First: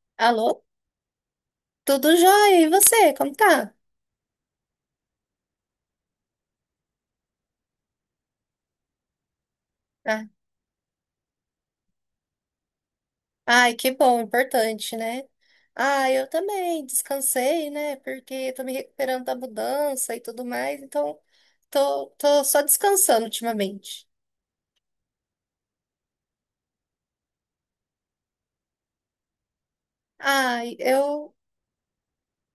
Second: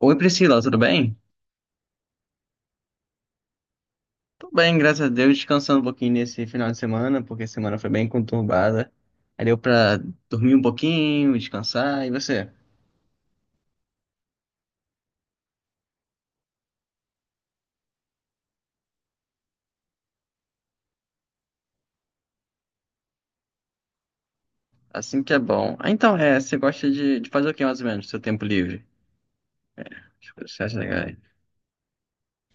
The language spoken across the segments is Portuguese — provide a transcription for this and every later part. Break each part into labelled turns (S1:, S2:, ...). S1: Oi Priscila,
S2: Alô?
S1: tudo bem?
S2: Tudo jóia? E você? Como tá?
S1: Tô bem, graças a Deus, descansando um pouquinho nesse final de semana, porque a semana foi bem conturbada. Aí deu pra
S2: Ah,
S1: dormir um pouquinho, descansar, e você?
S2: Ai, que bom, importante, né? Ah, eu também descansei, né? Porque tô me recuperando da mudança e tudo mais, então tô só descansando ultimamente.
S1: Assim que é bom. Ah, então, você gosta de fazer o que mais ou menos, no seu tempo livre? As coisas que você
S2: Ai,
S1: acha legal?
S2: eu,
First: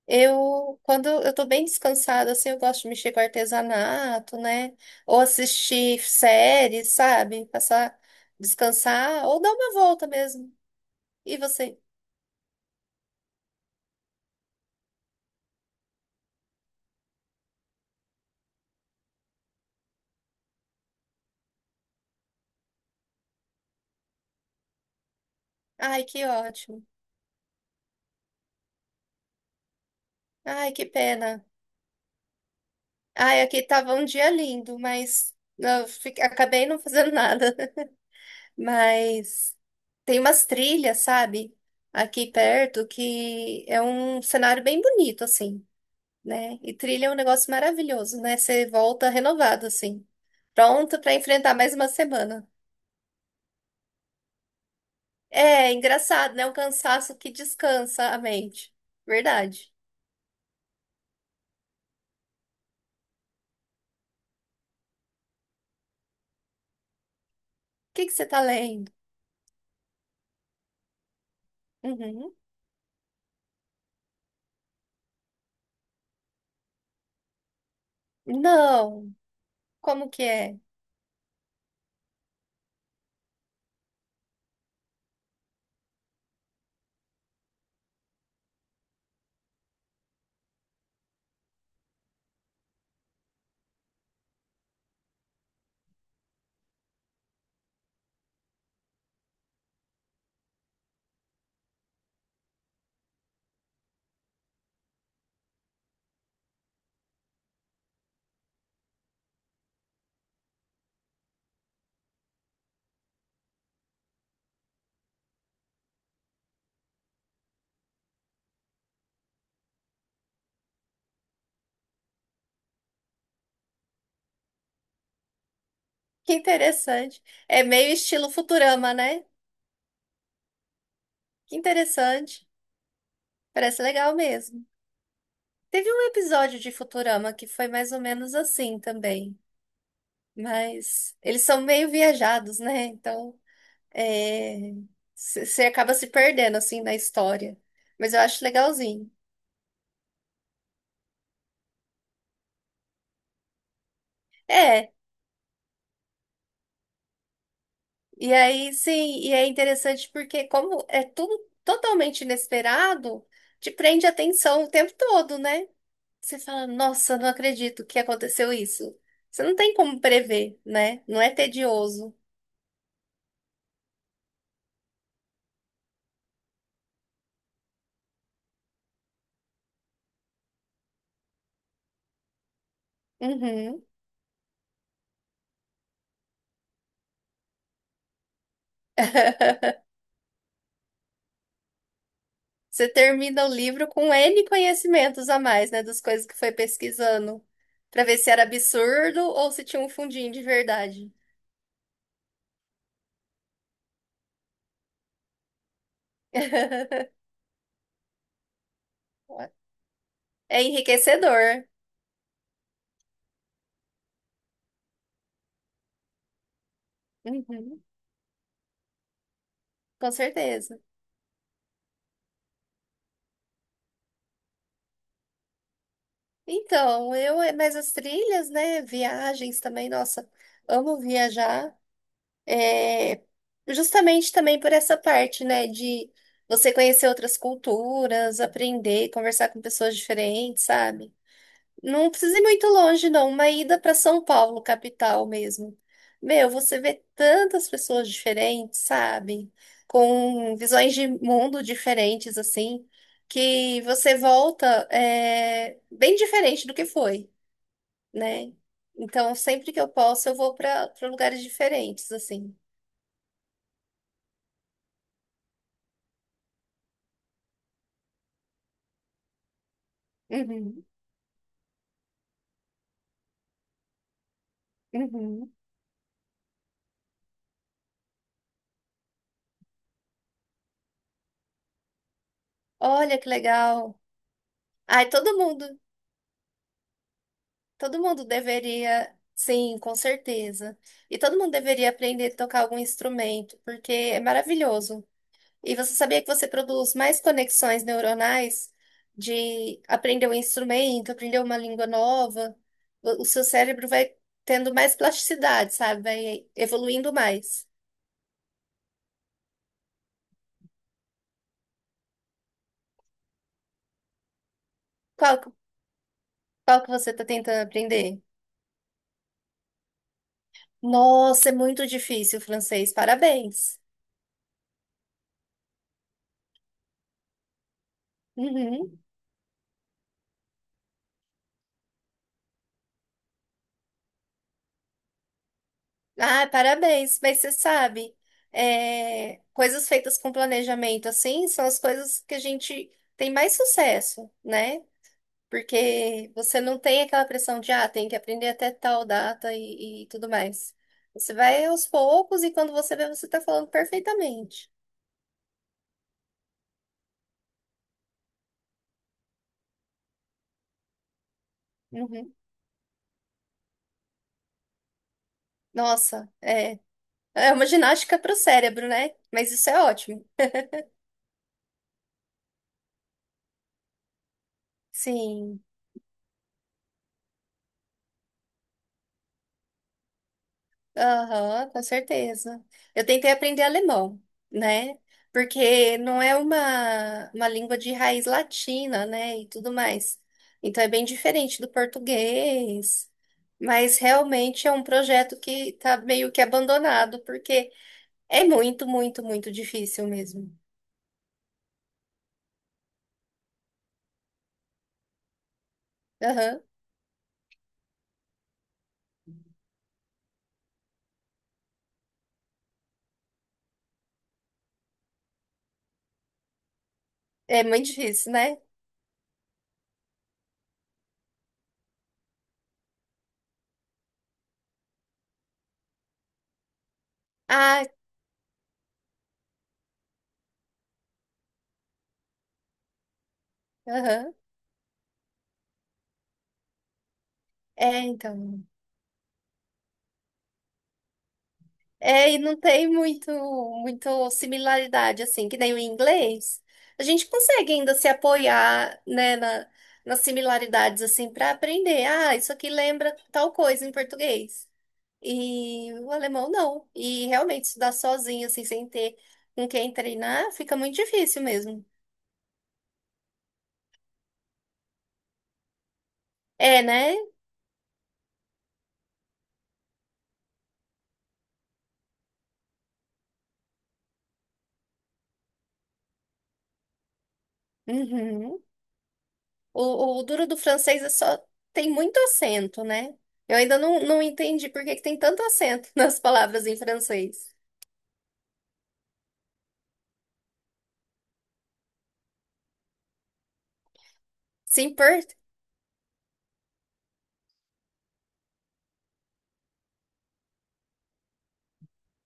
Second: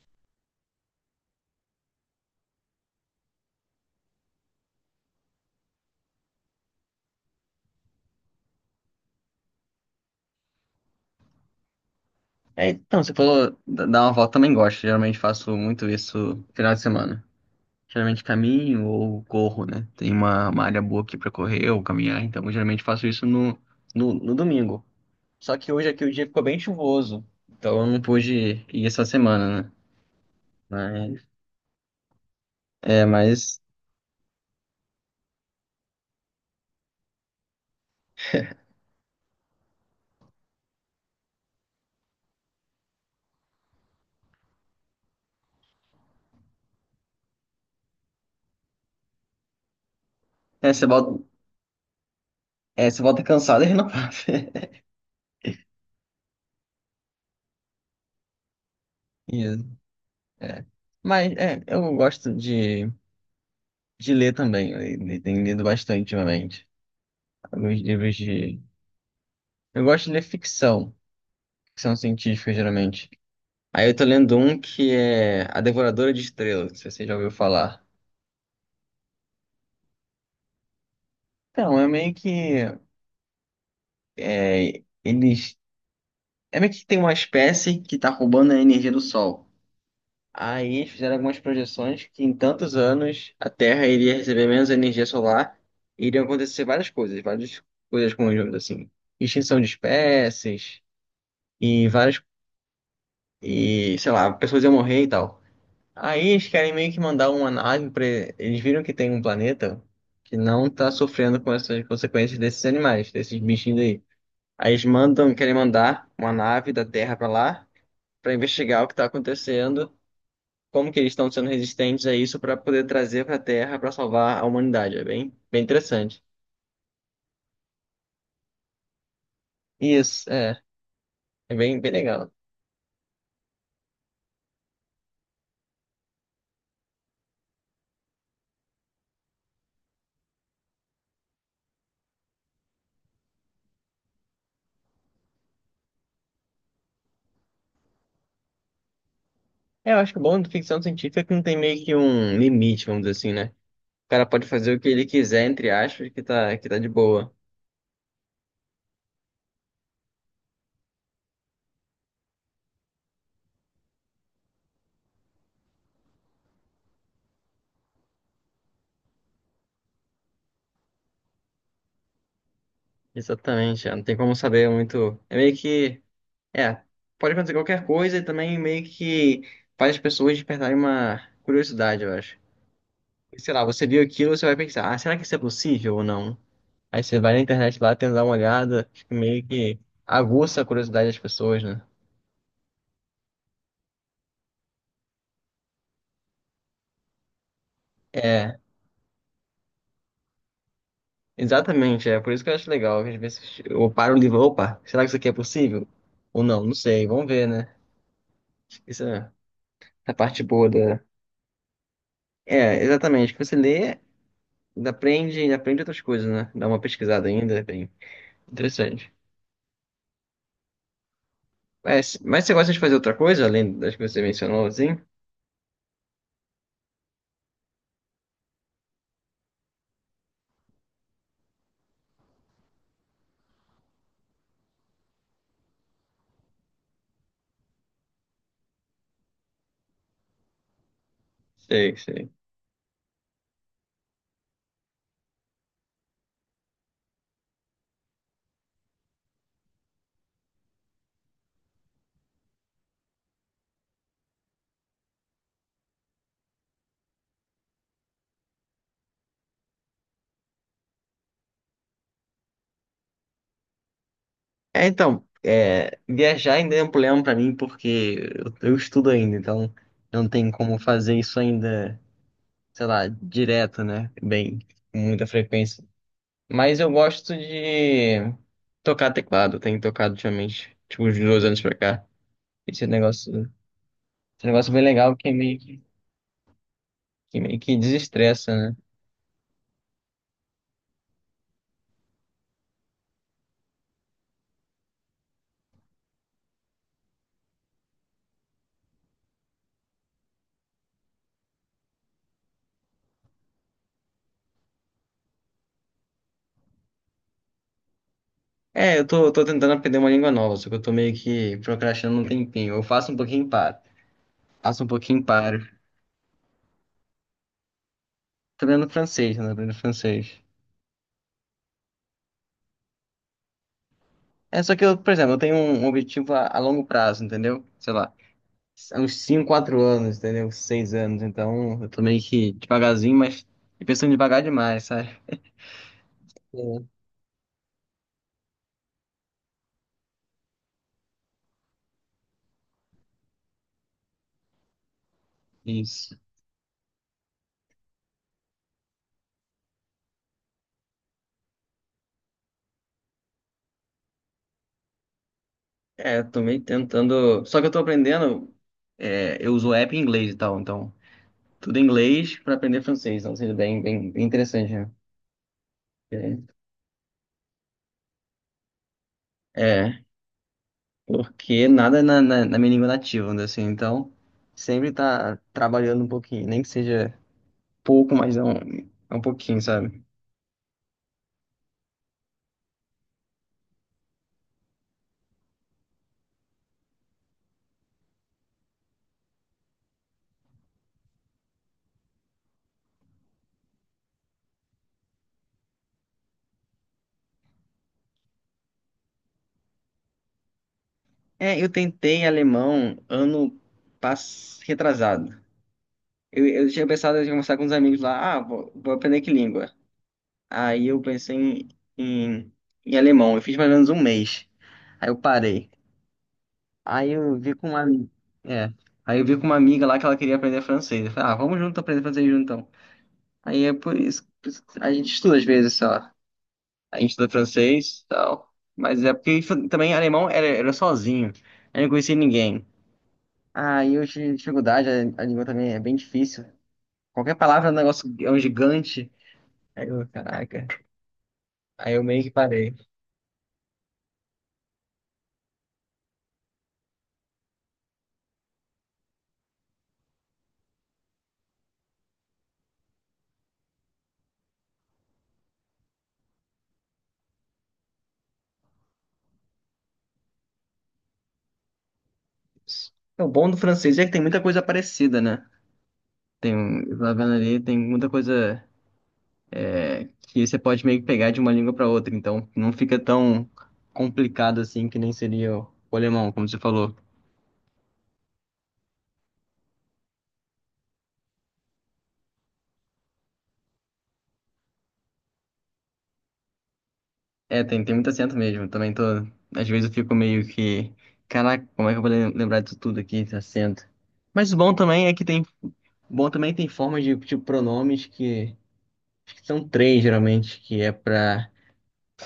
S2: eu, quando eu tô bem descansada, assim, eu gosto de mexer com artesanato, né? Ou assistir séries, sabe? Passar, descansar, ou dar uma volta mesmo. E você?
S1: É, então, você falou dar uma volta, também gosto, geralmente faço muito isso no final de semana. Geralmente caminho ou corro, né? Tem uma área boa aqui pra correr ou caminhar, então eu geralmente faço isso no domingo. Só que hoje aqui
S2: Ai,
S1: o
S2: que
S1: dia ficou bem
S2: ótimo.
S1: chuvoso. Então eu não pude ir essa semana, né?
S2: Ai, que
S1: Mas,
S2: pena.
S1: é,
S2: Ai,
S1: mas
S2: aqui tava um dia lindo, mas eu acabei não fazendo nada. Mas tem umas trilhas, sabe? Aqui perto, que é um cenário bem bonito, assim, né? E trilha é um negócio maravilhoso, né? Você volta renovado, assim,
S1: é, você
S2: pronto pra
S1: volta,
S2: enfrentar mais uma semana.
S1: você volta cansado e renovado.
S2: É engraçado, né? Um cansaço que descansa a mente.
S1: Isso,
S2: Verdade.
S1: é. Eu gosto de ler também. Tenho lido bastante ultimamente. Alguns
S2: O que que
S1: livros
S2: você tá
S1: de.
S2: lendo?
S1: Eu gosto de ler ficção, ficção
S2: Uhum.
S1: científica, geralmente. Aí eu tô lendo um que é A Devoradora de Estrelas, se você já ouviu falar.
S2: Não. Como que é?
S1: Então, é meio que. É, eles. É meio que tem uma espécie que está roubando a energia do Sol. Aí eles fizeram algumas projeções que em tantos anos a Terra iria receber menos energia solar e iriam acontecer várias coisas conjuntas, assim. Extinção de espécies e várias... E, sei lá, pessoas iam morrer e tal. Aí eles querem meio que mandar uma nave para... Eles viram que tem um planeta que não está sofrendo com essas consequências desses animais, desses bichinhos aí. Aí eles mandam, querem mandar uma nave da Terra para lá para investigar o que está acontecendo, como que eles estão sendo resistentes a isso para poder trazer para a Terra para salvar a humanidade. É bem, bem interessante.
S2: Que interessante. É meio estilo Futurama, né?
S1: Isso, é. É
S2: Que
S1: bem, bem legal.
S2: interessante. Parece legal mesmo. Teve um episódio de Futurama que foi mais ou menos assim também. Mas eles são meio viajados, né? Então, é... você acaba se perdendo, assim, na história. Mas eu acho legalzinho.
S1: É, eu acho que o bom de ficção científica é que não tem meio que um limite, vamos dizer assim, né? O cara pode fazer o que
S2: É,
S1: ele quiser, entre aspas, que tá de boa.
S2: e aí, sim, e é interessante porque como é tudo totalmente inesperado, te prende a atenção o tempo todo, né? Você fala, nossa, não acredito que aconteceu isso. Você não tem como prever, né? Não é tedioso.
S1: Exatamente, é, não tem como saber muito. É meio que. É, pode acontecer qualquer coisa e também meio que faz as pessoas despertarem uma curiosidade, eu acho. Sei lá,
S2: Uhum.
S1: você viu aquilo, você vai pensar, ah, será que isso é possível ou não? Aí você vai na internet lá, tenta dar uma olhada, fica meio que aguça a curiosidade das pessoas, né?
S2: Você termina o livro com N conhecimentos a mais, né? Das coisas que foi pesquisando, pra ver se era
S1: É,
S2: absurdo ou se tinha um fundinho de verdade.
S1: exatamente, é por isso que eu acho legal. Às vezes eu paro o livro, opa, será que isso aqui é possível? Ou não, não sei, vamos ver, né? Acho que isso é a parte
S2: É
S1: boa da.
S2: enriquecedor.
S1: É, exatamente, que você lê, aprende, aprende outras coisas, né? Dá uma pesquisada ainda, é
S2: Uhum,
S1: bem interessante.
S2: com certeza.
S1: Mas você gosta de fazer outra coisa, além das que você mencionou, assim?
S2: Mas as trilhas, né? Viagens também, nossa, amo viajar. É, justamente também por essa parte, né, de você conhecer outras culturas, aprender, conversar com pessoas diferentes, sabe?
S1: Sei,
S2: Não
S1: sei.
S2: precisa ir muito longe, não. Uma ida para São Paulo, capital mesmo. Meu, você vê tantas pessoas diferentes, sabe? Com visões de mundo diferentes, assim, que você volta é, bem diferente do que foi, né? Então, sempre que eu posso, eu vou para lugares diferentes, assim.
S1: É, então, é, viajar ainda é um problema pra mim porque eu estudo ainda, então não tem como
S2: Uhum.
S1: fazer isso ainda, sei lá, direto, né? Bem, com muita
S2: Uhum.
S1: frequência. Mas eu gosto de tocar teclado, eu tenho tocado ultimamente, tipo, uns 2 anos pra cá. Esse
S2: Olha que
S1: negócio,
S2: legal.
S1: esse negócio é bem
S2: Ai,
S1: legal que
S2: todo
S1: meio
S2: mundo,
S1: que, que meio que
S2: todo mundo
S1: desestressa, né?
S2: deveria, sim, com certeza. E todo mundo deveria aprender a tocar algum instrumento, porque é maravilhoso. E você sabia que você produz mais conexões neuronais de aprender um instrumento, aprender uma língua nova? O seu cérebro vai tendo mais plasticidade, sabe? Vai evoluindo mais.
S1: É, eu tô tentando aprender uma língua nova, só que eu tô meio que procrastinando um tempinho. Eu faço um pouquinho e paro. Faço um pouquinho e
S2: Qual, que-
S1: paro.
S2: qual que você está tentando aprender?
S1: Tô aprendendo francês, né? Aprendendo francês.
S2: Nossa, é muito difícil o francês. Parabéns.
S1: É só que eu, por exemplo, eu tenho um objetivo a longo prazo, entendeu? Sei lá,
S2: Uhum.
S1: uns 5, 4 anos, entendeu? 6 anos, então eu tô meio que devagarzinho, mas e pensando devagar demais, sabe?
S2: Ah,
S1: É.
S2: parabéns, mas você sabe, é, coisas feitas com planejamento assim são as coisas que a gente tem mais sucesso, né?
S1: Isso.
S2: Porque você não tem aquela pressão de, ah, tem que aprender até tal data e tudo mais. Você vai aos poucos e quando você vê, você tá falando perfeitamente.
S1: É, eu tô meio tentando. Só que eu tô aprendendo, é, eu uso app em inglês e tal, então tudo em
S2: Uhum.
S1: inglês pra aprender francês, então seria bem, bem, bem interessante, né?
S2: Nossa,
S1: É,
S2: é uma ginástica pro cérebro, né? Mas isso é
S1: é,
S2: ótimo.
S1: porque nada na minha língua nativa, né, assim, então sempre tá
S2: Sim.
S1: trabalhando um pouquinho, nem que seja pouco, mas é um pouquinho, sabe?
S2: Aham, com certeza. Eu tentei aprender alemão, né? Porque não é uma língua de raiz latina, né? E tudo mais. Então é bem diferente do português. Mas realmente é um projeto que tá meio que abandonado, porque é muito, muito, muito difícil mesmo.
S1: É, eu tentei alemão ano retrasado. Eu,
S2: Aham.
S1: eu tinha pensado em conversar com uns amigos lá, ah, vou aprender que língua. Aí eu pensei em, em alemão, eu fiz mais ou menos um mês. Aí eu parei. Aí eu vi
S2: É
S1: com uma,
S2: muito
S1: ami-
S2: difícil, né?
S1: é, Aí eu vi com uma amiga lá que ela queria aprender francês. Eu falei, ah, vamos junto aprender francês junto então. Aí é por isso que a gente estuda às vezes só. A gente estuda
S2: Ah,
S1: francês e tal. Mas é porque também alemão era sozinho. Eu não conhecia ninguém. Ah, e eu
S2: aham.
S1: tive dificuldade, a língua também é bem difícil. Qualquer palavra é um
S2: É,
S1: negócio, é um
S2: então.
S1: gigante. Aí eu, caraca. Aí eu meio que
S2: É, e não
S1: parei.
S2: tem muito, muito similaridade, assim, que nem o inglês. A gente consegue ainda se apoiar, né, nas similaridades, assim, para aprender. Ah, isso aqui lembra tal coisa em português. E o alemão não. E realmente estudar sozinho, assim, sem ter com quem treinar, fica muito difícil mesmo.
S1: O bom do francês é que tem muita coisa parecida, né?
S2: É,
S1: Eu
S2: né?
S1: vendo ali, tem muita coisa que você pode meio que pegar de uma língua para outra. Então não fica tão complicado assim que nem seria o alemão, como você falou.
S2: Uhum. O duro do francês é só tem muito acento, né? Eu ainda não entendi por que que tem tanto acento nas palavras em francês.
S1: É, tem, tem muito acento mesmo. Também tô. Às vezes eu fico meio que. Caraca, como é que eu vou lembrar disso tudo aqui, esse acento? Mas o bom
S2: Sim,
S1: também
S2: por...
S1: é que tem. Bom também tem formas de, tipo, pronomes que. Acho que são três, geralmente, que é pra.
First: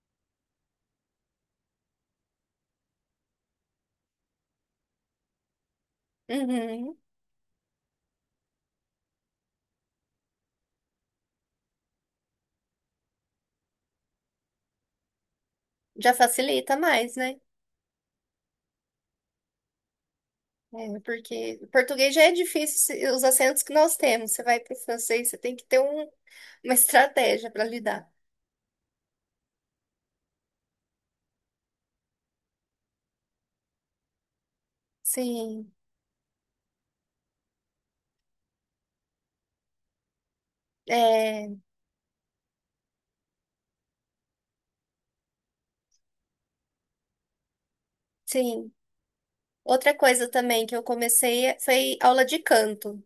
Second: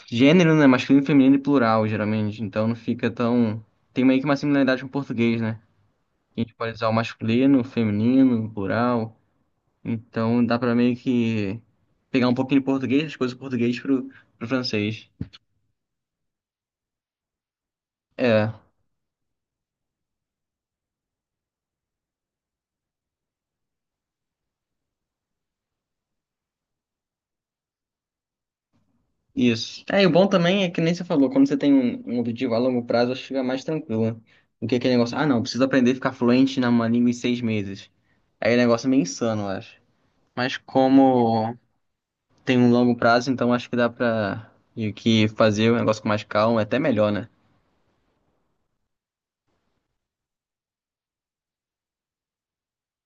S1: Gênero, né? Masculino, feminino e plural, geralmente. Então não fica tão. Tem meio que uma similaridade com o português, né? A gente pode usar o
S2: Uhum.
S1: masculino, o feminino, o plural. Então dá pra meio que. Pegar um pouquinho de português, as coisas do português pro francês.
S2: Já facilita mais, né?
S1: É.
S2: É, porque o português já é difícil os acentos que nós temos. Você vai para o francês, você tem que uma estratégia para lidar.
S1: Isso. É, e o bom também é que nem você falou, quando você tem um objetivo a longo prazo, acho que fica mais tranquilo, né? Do que aquele negócio, ah, não, preciso
S2: Sim,
S1: aprender a ficar fluente numa língua em 6 meses. Aí o negócio é meio insano, eu acho. Mas
S2: é,
S1: como tem um longo prazo, então acho que dá pra meio que fazer o negócio com mais calma, é até melhor, né?
S2: sim. Outra coisa também que eu comecei foi aula de canto,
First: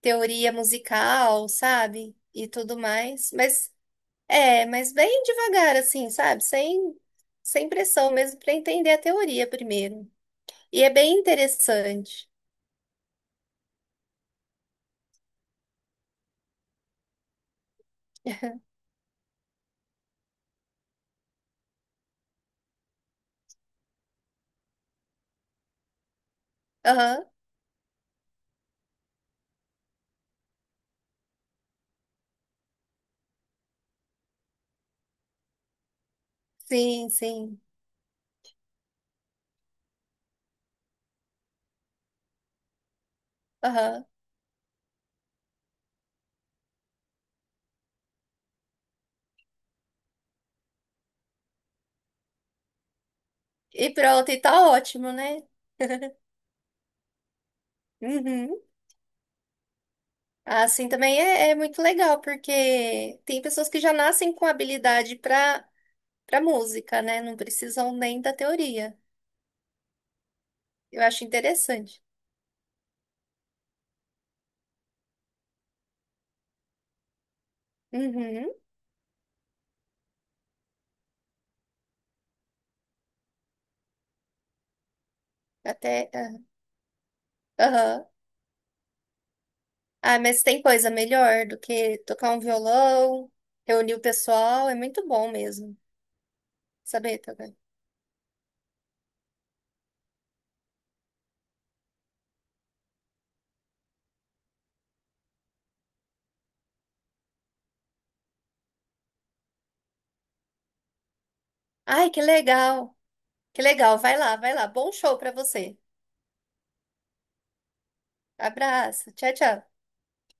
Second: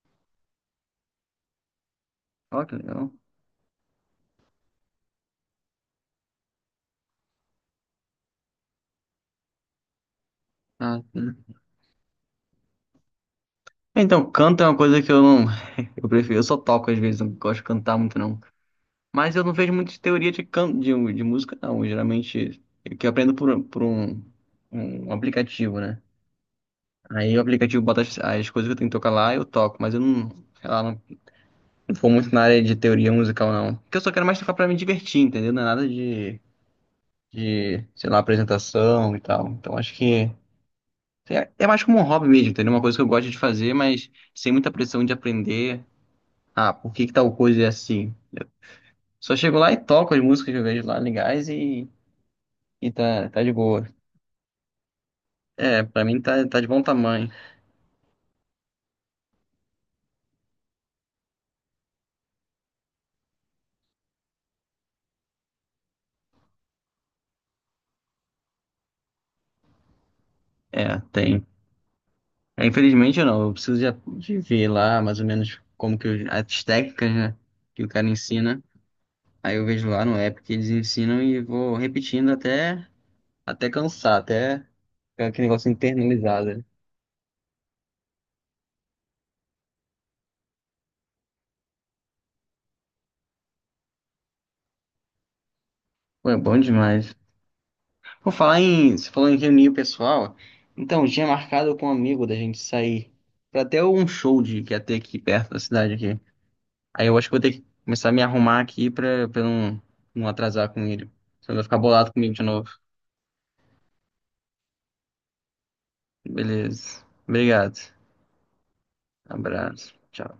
S2: teoria musical, sabe? E
S1: Ó, que
S2: tudo
S1: legal.
S2: mais. Mas é, mas bem devagar, assim, sabe? Sem pressão mesmo para entender a teoria primeiro. E é
S1: Ah,
S2: bem
S1: tá.
S2: interessante.
S1: Então, canto é uma coisa que eu não. Eu prefiro, eu só toco às vezes, não gosto de cantar muito, não. Mas eu não vejo muita teoria de música, não. Geralmente, eu que aprendo por um aplicativo, né?
S2: Aham.
S1: Aí o aplicativo bota as coisas que eu tenho que tocar lá e eu toco, mas eu não, sei lá, não, não vou muito na área de teoria musical, não. Porque eu só quero mais tocar pra me divertir, entendeu? Não é nada de,
S2: Sim, sim.
S1: de, sei lá, apresentação e tal. Então acho que é mais como um hobby mesmo, entendeu? Uma coisa que eu gosto de fazer,
S2: Aham.
S1: mas sem muita pressão de aprender. Ah, por que que tal coisa é assim? Só chego lá e toco as músicas que eu vejo lá legais e tá, tá de boa.
S2: E pronto, e tá ótimo, né?
S1: É, pra mim tá, tá de bom tamanho.
S2: Uhum. Assim também é muito legal, porque tem pessoas que já nascem com habilidade para música, né? Não precisam nem da teoria.
S1: É,
S2: Eu acho
S1: tem.
S2: interessante.
S1: É, infelizmente não, eu preciso já de ver lá mais ou menos como que as técnicas, né, que o cara
S2: Uhum.
S1: ensina. Aí eu vejo lá no app que eles ensinam e vou repetindo até cansar, até ficar aquele negócio
S2: Até. Ah,
S1: internalizado, né?
S2: Aham. Ah, mas tem coisa melhor do que tocar um violão, reunir o pessoal, é muito bom mesmo.
S1: Pô, é bom demais.
S2: Saber tocar.
S1: Vou falar em. Você falou em reunir o pessoal. Então, tinha marcado com um amigo da gente sair pra até um show de, que ia ter aqui perto da cidade aqui. Aí eu acho que vou ter que começar a me arrumar aqui pra eu não, não atrasar com ele. Senão ele vai ficar
S2: Ai,
S1: bolado
S2: que
S1: comigo de novo.
S2: legal! Que legal, vai lá, vai lá. Bom show para você.
S1: Beleza. Obrigado.
S2: Abraço, tchau, tchau.
S1: Abraço. Tchau.